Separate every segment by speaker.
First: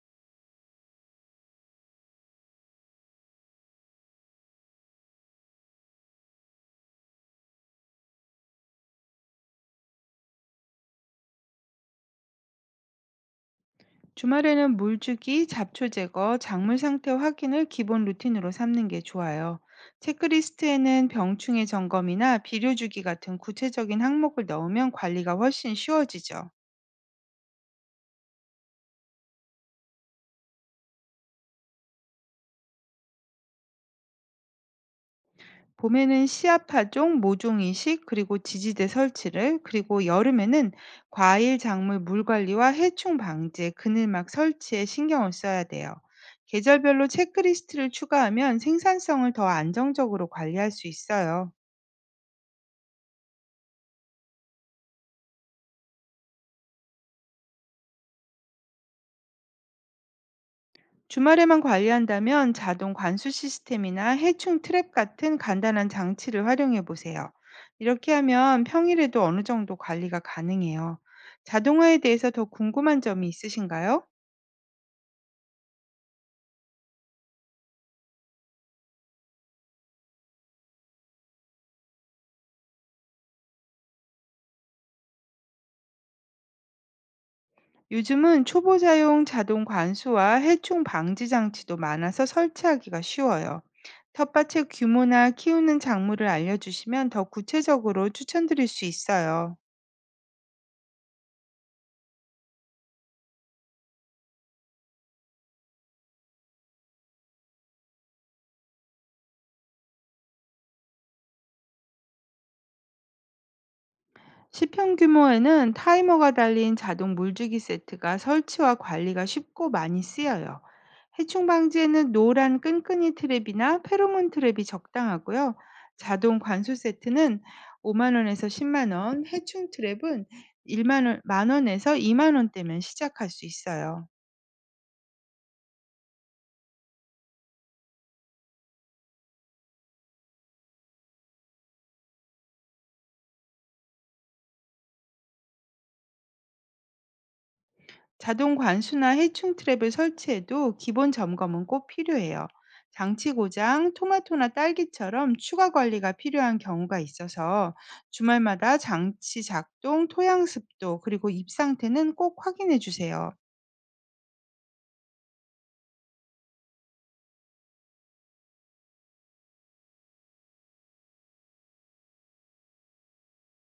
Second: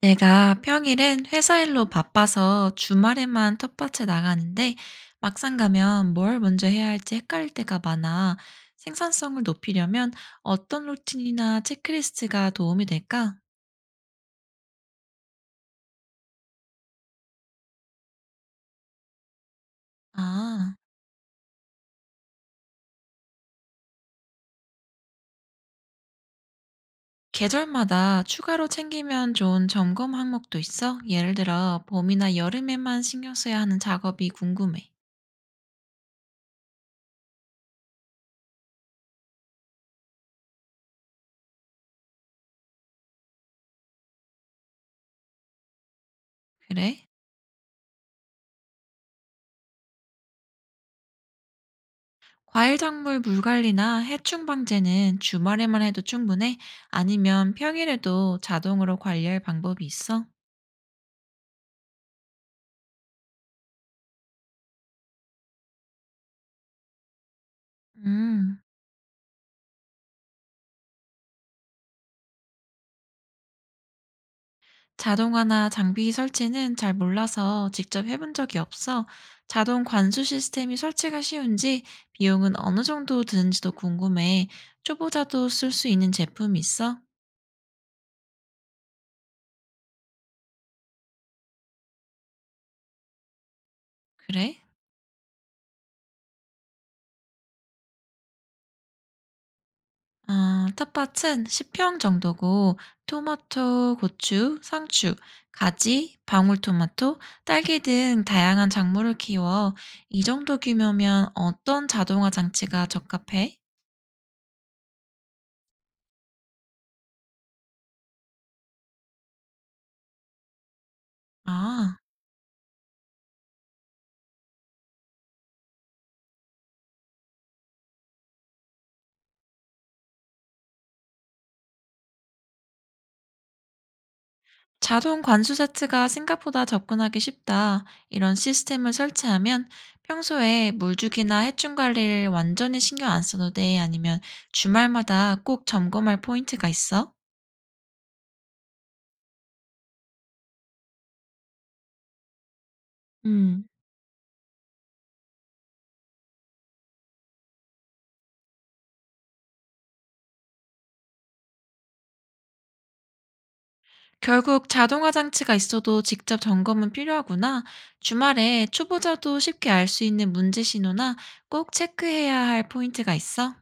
Speaker 1: 내가 평일엔 회사 일로 바빠서 주말에만 텃밭에 나가는데 막상 가면 뭘 먼저 해야 할지 헷갈릴 때가 많아. 생산성을 높이려면 어떤 루틴이나 체크리스트가 도움이 될까?
Speaker 2: 주말에는 물 주기, 잡초 제거, 작물 상태 확인을 기본 루틴으로 삼는 게 좋아요.
Speaker 1: 아,
Speaker 2: 체크리스트에는 병충해 점검이나 비료 주기 같은 구체적인 항목을 넣으면 관리가 훨씬 쉬워지죠.
Speaker 1: 계절마다 추가로 챙기면 좋은 점검 항목도 있어? 예를 들어 봄이나 여름에만 신경 써야 하는 작업이 궁금해.
Speaker 2: 봄에는 씨앗 파종, 모종 이식, 그리고 지지대 설치를, 그리고 여름에는 과일, 작물 물 관리와 해충 방제, 그늘막 설치에 신경을 써야 돼요. 계절별로
Speaker 1: 그래?
Speaker 2: 체크리스트를 추가하면 생산성을 더 안정적으로 관리할 수 있어요.
Speaker 1: 과일작물 물관리나 해충 방제는 주말에만 해도 충분해? 아니면 평일에도 자동으로 관리할 방법이 있어?
Speaker 2: 주말에만 관리한다면 자동 관수 시스템이나 해충 트랩 같은 간단한 장치를 활용해 보세요. 이렇게
Speaker 1: 음,
Speaker 2: 하면 평일에도 어느 정도 관리가 가능해요. 자동화에 대해서 더 궁금한 점이 있으신가요?
Speaker 1: 자동화나 장비 설치는 잘 몰라서 직접 해본 적이 없어. 자동 관수 시스템이 설치가 쉬운지 비용은 어느 정도 드는지도 궁금해. 초보자도 쓸 수 있는 제품이 있어?
Speaker 2: 요즘은 초보자용 자동 관수와 해충 방지 장치도 많아서 설치하기가 쉬워요.
Speaker 1: 그래?
Speaker 2: 텃밭의 규모나 키우는 작물을 알려주시면 더 구체적으로 추천드릴 수 있어요.
Speaker 1: 아, 텃밭은 10평 정도고 토마토, 고추, 상추, 가지, 방울토마토, 딸기 등 다양한 작물을 키워. 이 정도 규모면 어떤 자동화 장치가 적합해?
Speaker 2: 시평 규모에는 타이머가 달린 자동 물주기 세트가 설치와 관리가 쉽고 많이 쓰여요. 해충
Speaker 1: 아,
Speaker 2: 방지에는 노란 끈끈이 트랩이나 페로몬 트랩이 적당하고요. 자동 관수 세트는 5만 원에서 10만 원, 해충 트랩은 1만 원, 만 원에서 2만 원대면 시작할 수 있어요.
Speaker 1: 자동 관수 세트가 생각보다 접근하기 쉽다. 이런 시스템을 설치하면 평소에 물주기나 해충 관리를 완전히 신경 안 써도 돼? 아니면 주말마다 꼭 점검할 포인트가 있어?
Speaker 2: 자동 관수나 해충 트랩을 설치해도 기본 점검은 꼭 필요해요. 장치
Speaker 1: 음.
Speaker 2: 고장, 토마토나 딸기처럼 추가 관리가 필요한 경우가 있어서 주말마다 장치 작동, 토양 습도, 그리고 잎 상태는 꼭 확인해 주세요.
Speaker 1: 결국 자동화 장치가 있어도 직접 점검은 필요하구나. 주말에 초보자도 쉽게 알 수 있는 문제 신호나 꼭 체크해야 할 포인트가 있어?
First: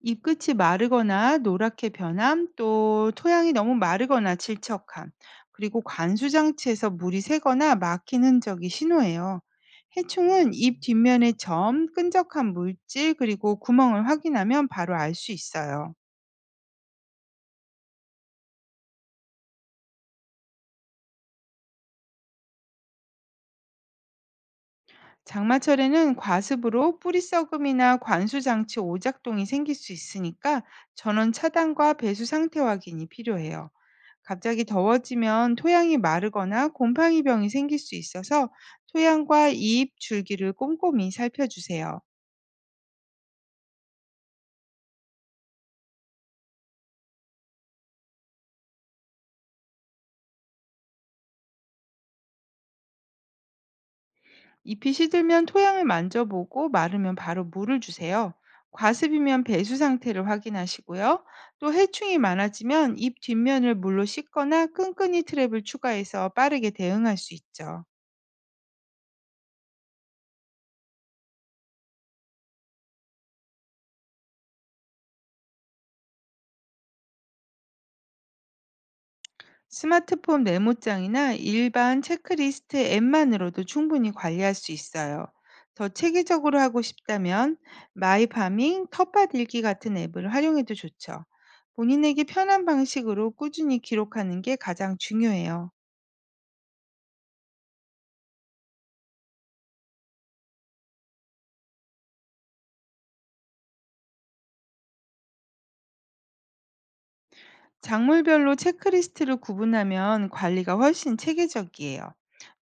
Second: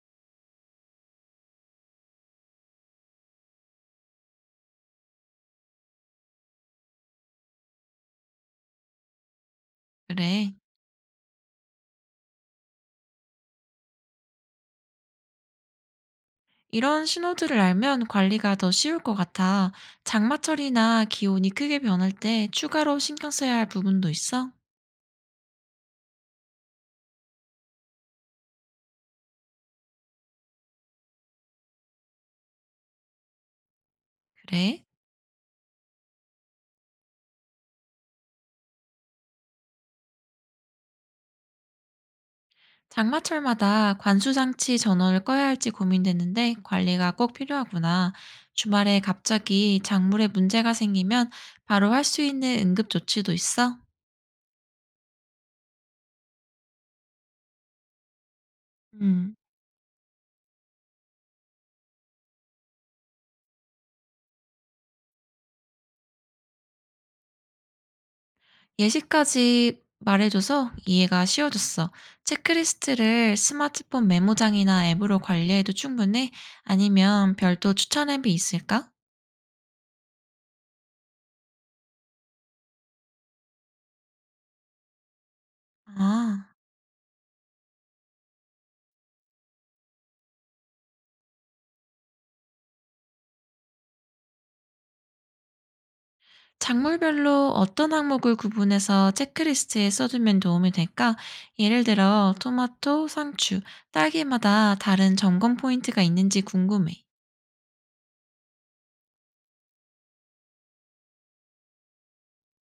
Speaker 2: 잎끝이 마르거나 노랗게 변함, 또 토양이 너무 마르거나 질척함, 그리고 관수장치에서 물이 새거나 막힌 흔적이 신호예요.
Speaker 1: 그래.
Speaker 2: 해충은 잎 뒷면의 점, 끈적한 물질, 그리고 구멍을 확인하면 바로 알 수 있어요.
Speaker 1: 이런 신호들을 알면 관리가 더 쉬울 것 같아. 장마철이나 기온이 크게 변할 때 추가로 신경 써야 할 부분도 있어?
Speaker 2: 장마철에는 과습으로 뿌리 썩음이나 관수장치 오작동이 생길 수 있으니까 전원 차단과 배수 상태 확인이 필요해요. 갑자기
Speaker 1: 그래.
Speaker 2: 더워지면 토양이 마르거나 곰팡이 병이 생길 수 있어서 토양과 잎, 줄기를 꼼꼼히 살펴주세요.
Speaker 1: 장마철마다 관수장치 전원을 꺼야 할지 고민되는데 관리가 꼭 필요하구나. 주말에 갑자기 작물에 문제가 생기면 바로 할 수 있는 응급 조치도 있어?
Speaker 2: 잎이 시들면 토양을 만져보고 마르면 바로 물을 주세요.
Speaker 1: 음,
Speaker 2: 과습이면 배수 상태를 확인하시고요. 또 해충이 많아지면 잎 뒷면을 물로 씻거나 끈끈이 트랩을 추가해서 빠르게 대응할 수 있죠.
Speaker 1: 예시까지 말해줘서 이해가 쉬워졌어. 체크리스트를 스마트폰 메모장이나 앱으로 관리해도 충분해? 아니면 별도 추천 앱이 있을까?
Speaker 2: 스마트폰 메모장이나 일반 체크리스트 앱만으로도 충분히 관리할 수 있어요. 더
Speaker 1: 아.
Speaker 2: 체계적으로 하고 싶다면 마이파밍, 텃밭 일기 같은 앱을 활용해도 좋죠. 본인에게 편한 방식으로 꾸준히 기록하는 게 가장 중요해요.
Speaker 1: 작물별로 어떤 항목을 구분해서 체크리스트에 써두면 도움이 될까? 예를 들어, 토마토, 상추, 딸기마다 다른 점검 포인트가 있는지 궁금해.
Speaker 2: 작물별로 체크리스트를 구분하면 관리가 훨씬 체계적이에요.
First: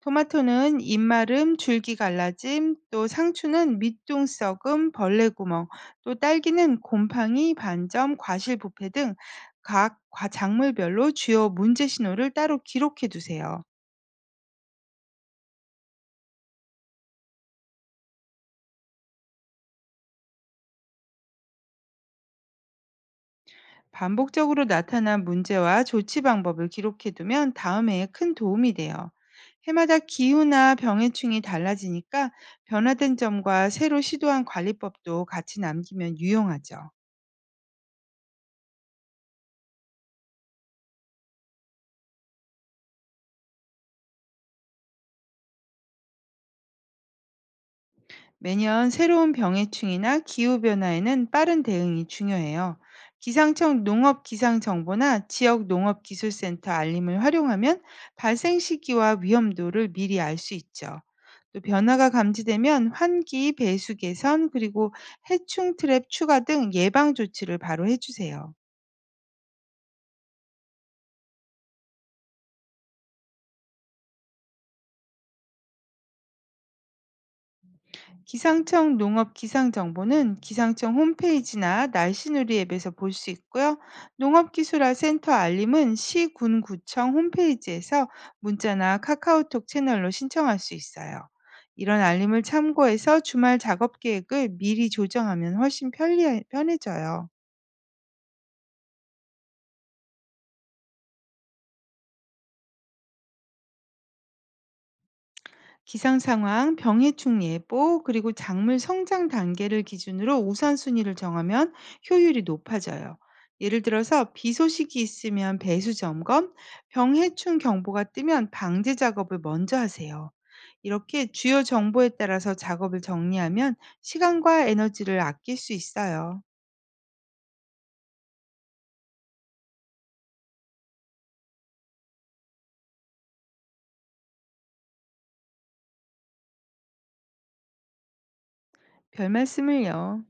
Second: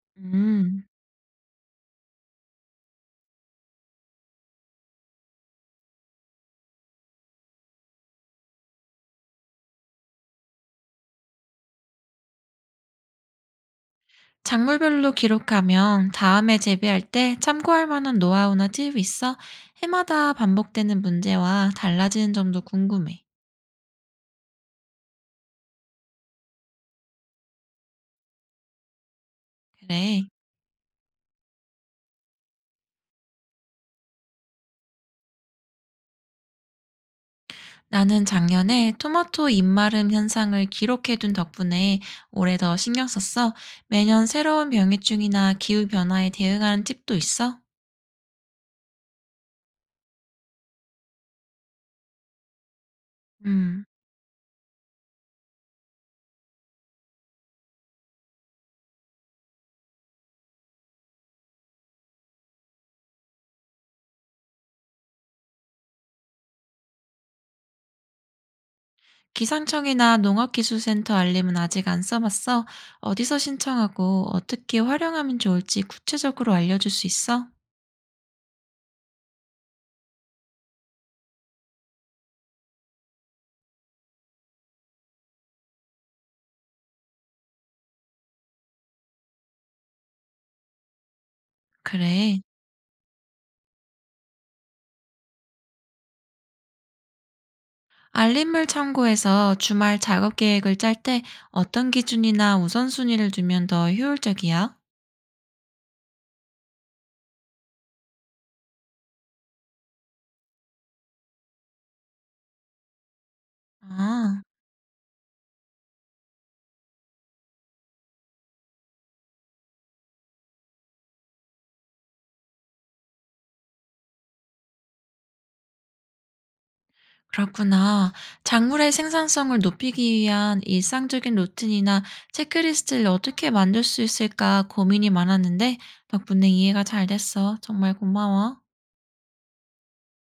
Speaker 2: 토마토는
Speaker 1: 음,
Speaker 2: 잎마름, 줄기 갈라짐, 또 상추는 밑둥 썩음, 벌레 구멍, 또 딸기는 곰팡이, 반점, 과실 부패 등 각 작물별로 주요 문제 신호를 따로 기록해 두세요.
Speaker 1: 작물별로 기록하면 다음에 재배할 때 참고할 만한 노하우나 팁이 있어? 해마다 반복되는 문제와 달라지는 점도 궁금해.
Speaker 2: 반복적으로 나타난 문제와 조치 방법을 기록해두면 다음해에 큰 도움이 돼요. 해마다
Speaker 1: 그래.
Speaker 2: 기후나 병해충이 달라지니까 변화된 점과 새로 시도한 관리법도 같이 남기면 유용하죠.
Speaker 1: 나는 작년에 토마토 입마름 현상을 기록해둔 덕분에 올해 더 신경 썼어. 매년 새로운 병해충이나 기후변화에 대응하는 팁도 있어?
Speaker 2: 매년 새로운 병해충이나 기후변화에는 빠른 대응이 중요해요. 기상청
Speaker 1: 음,
Speaker 2: 농업 기상 정보나 지역 농업 기술센터 알림을 활용하면 발생 시기와 위험도를 미리 알 수 있죠. 또 변화가 감지되면 환기, 배수 개선, 그리고 해충 트랩 추가 등 예방 조치를 바로 해주세요.
Speaker 1: 기상청이나 농업기술센터 알림은 아직 안 써봤어. 어디서 신청하고 어떻게 활용하면 좋을지 구체적으로 알려줄 수 있어?
Speaker 2: 기상청 농업 기상 정보는 기상청 홈페이지나 날씨누리 앱에서 볼 수 있고요. 농업기술화 센터 알림은 시군구청 홈페이지에서 문자나 카카오톡 채널로 신청할 수 있어요. 이런
Speaker 1: 그래.
Speaker 2: 알림을 참고해서 주말 작업 계획을 미리 조정하면 훨씬 편해져요.
Speaker 1: 알림을 참고해서 주말 작업 계획을 짤 때 어떤 기준이나 우선순위를 두면 더 효율적이야?
Speaker 2: 기상 상황, 병해충 예보, 그리고 작물 성장 단계를 기준으로 우선순위를 정하면 효율이 높아져요. 예를 들어서
Speaker 1: 아.
Speaker 2: 비 소식이 있으면 배수 점검, 병해충 경보가 뜨면 방제 작업을 먼저 하세요. 이렇게 주요 정보에 따라서 작업을 정리하면 시간과 에너지를 아낄 수 있어요.
Speaker 1: 그렇구나. 작물의 생산성을 높이기 위한 일상적인 루틴이나 체크리스트를 어떻게 만들 수 있을까 고민이 많았는데 덕분에 이해가 잘 됐어. 정말 고마워.
Speaker 2: 별 말씀을요.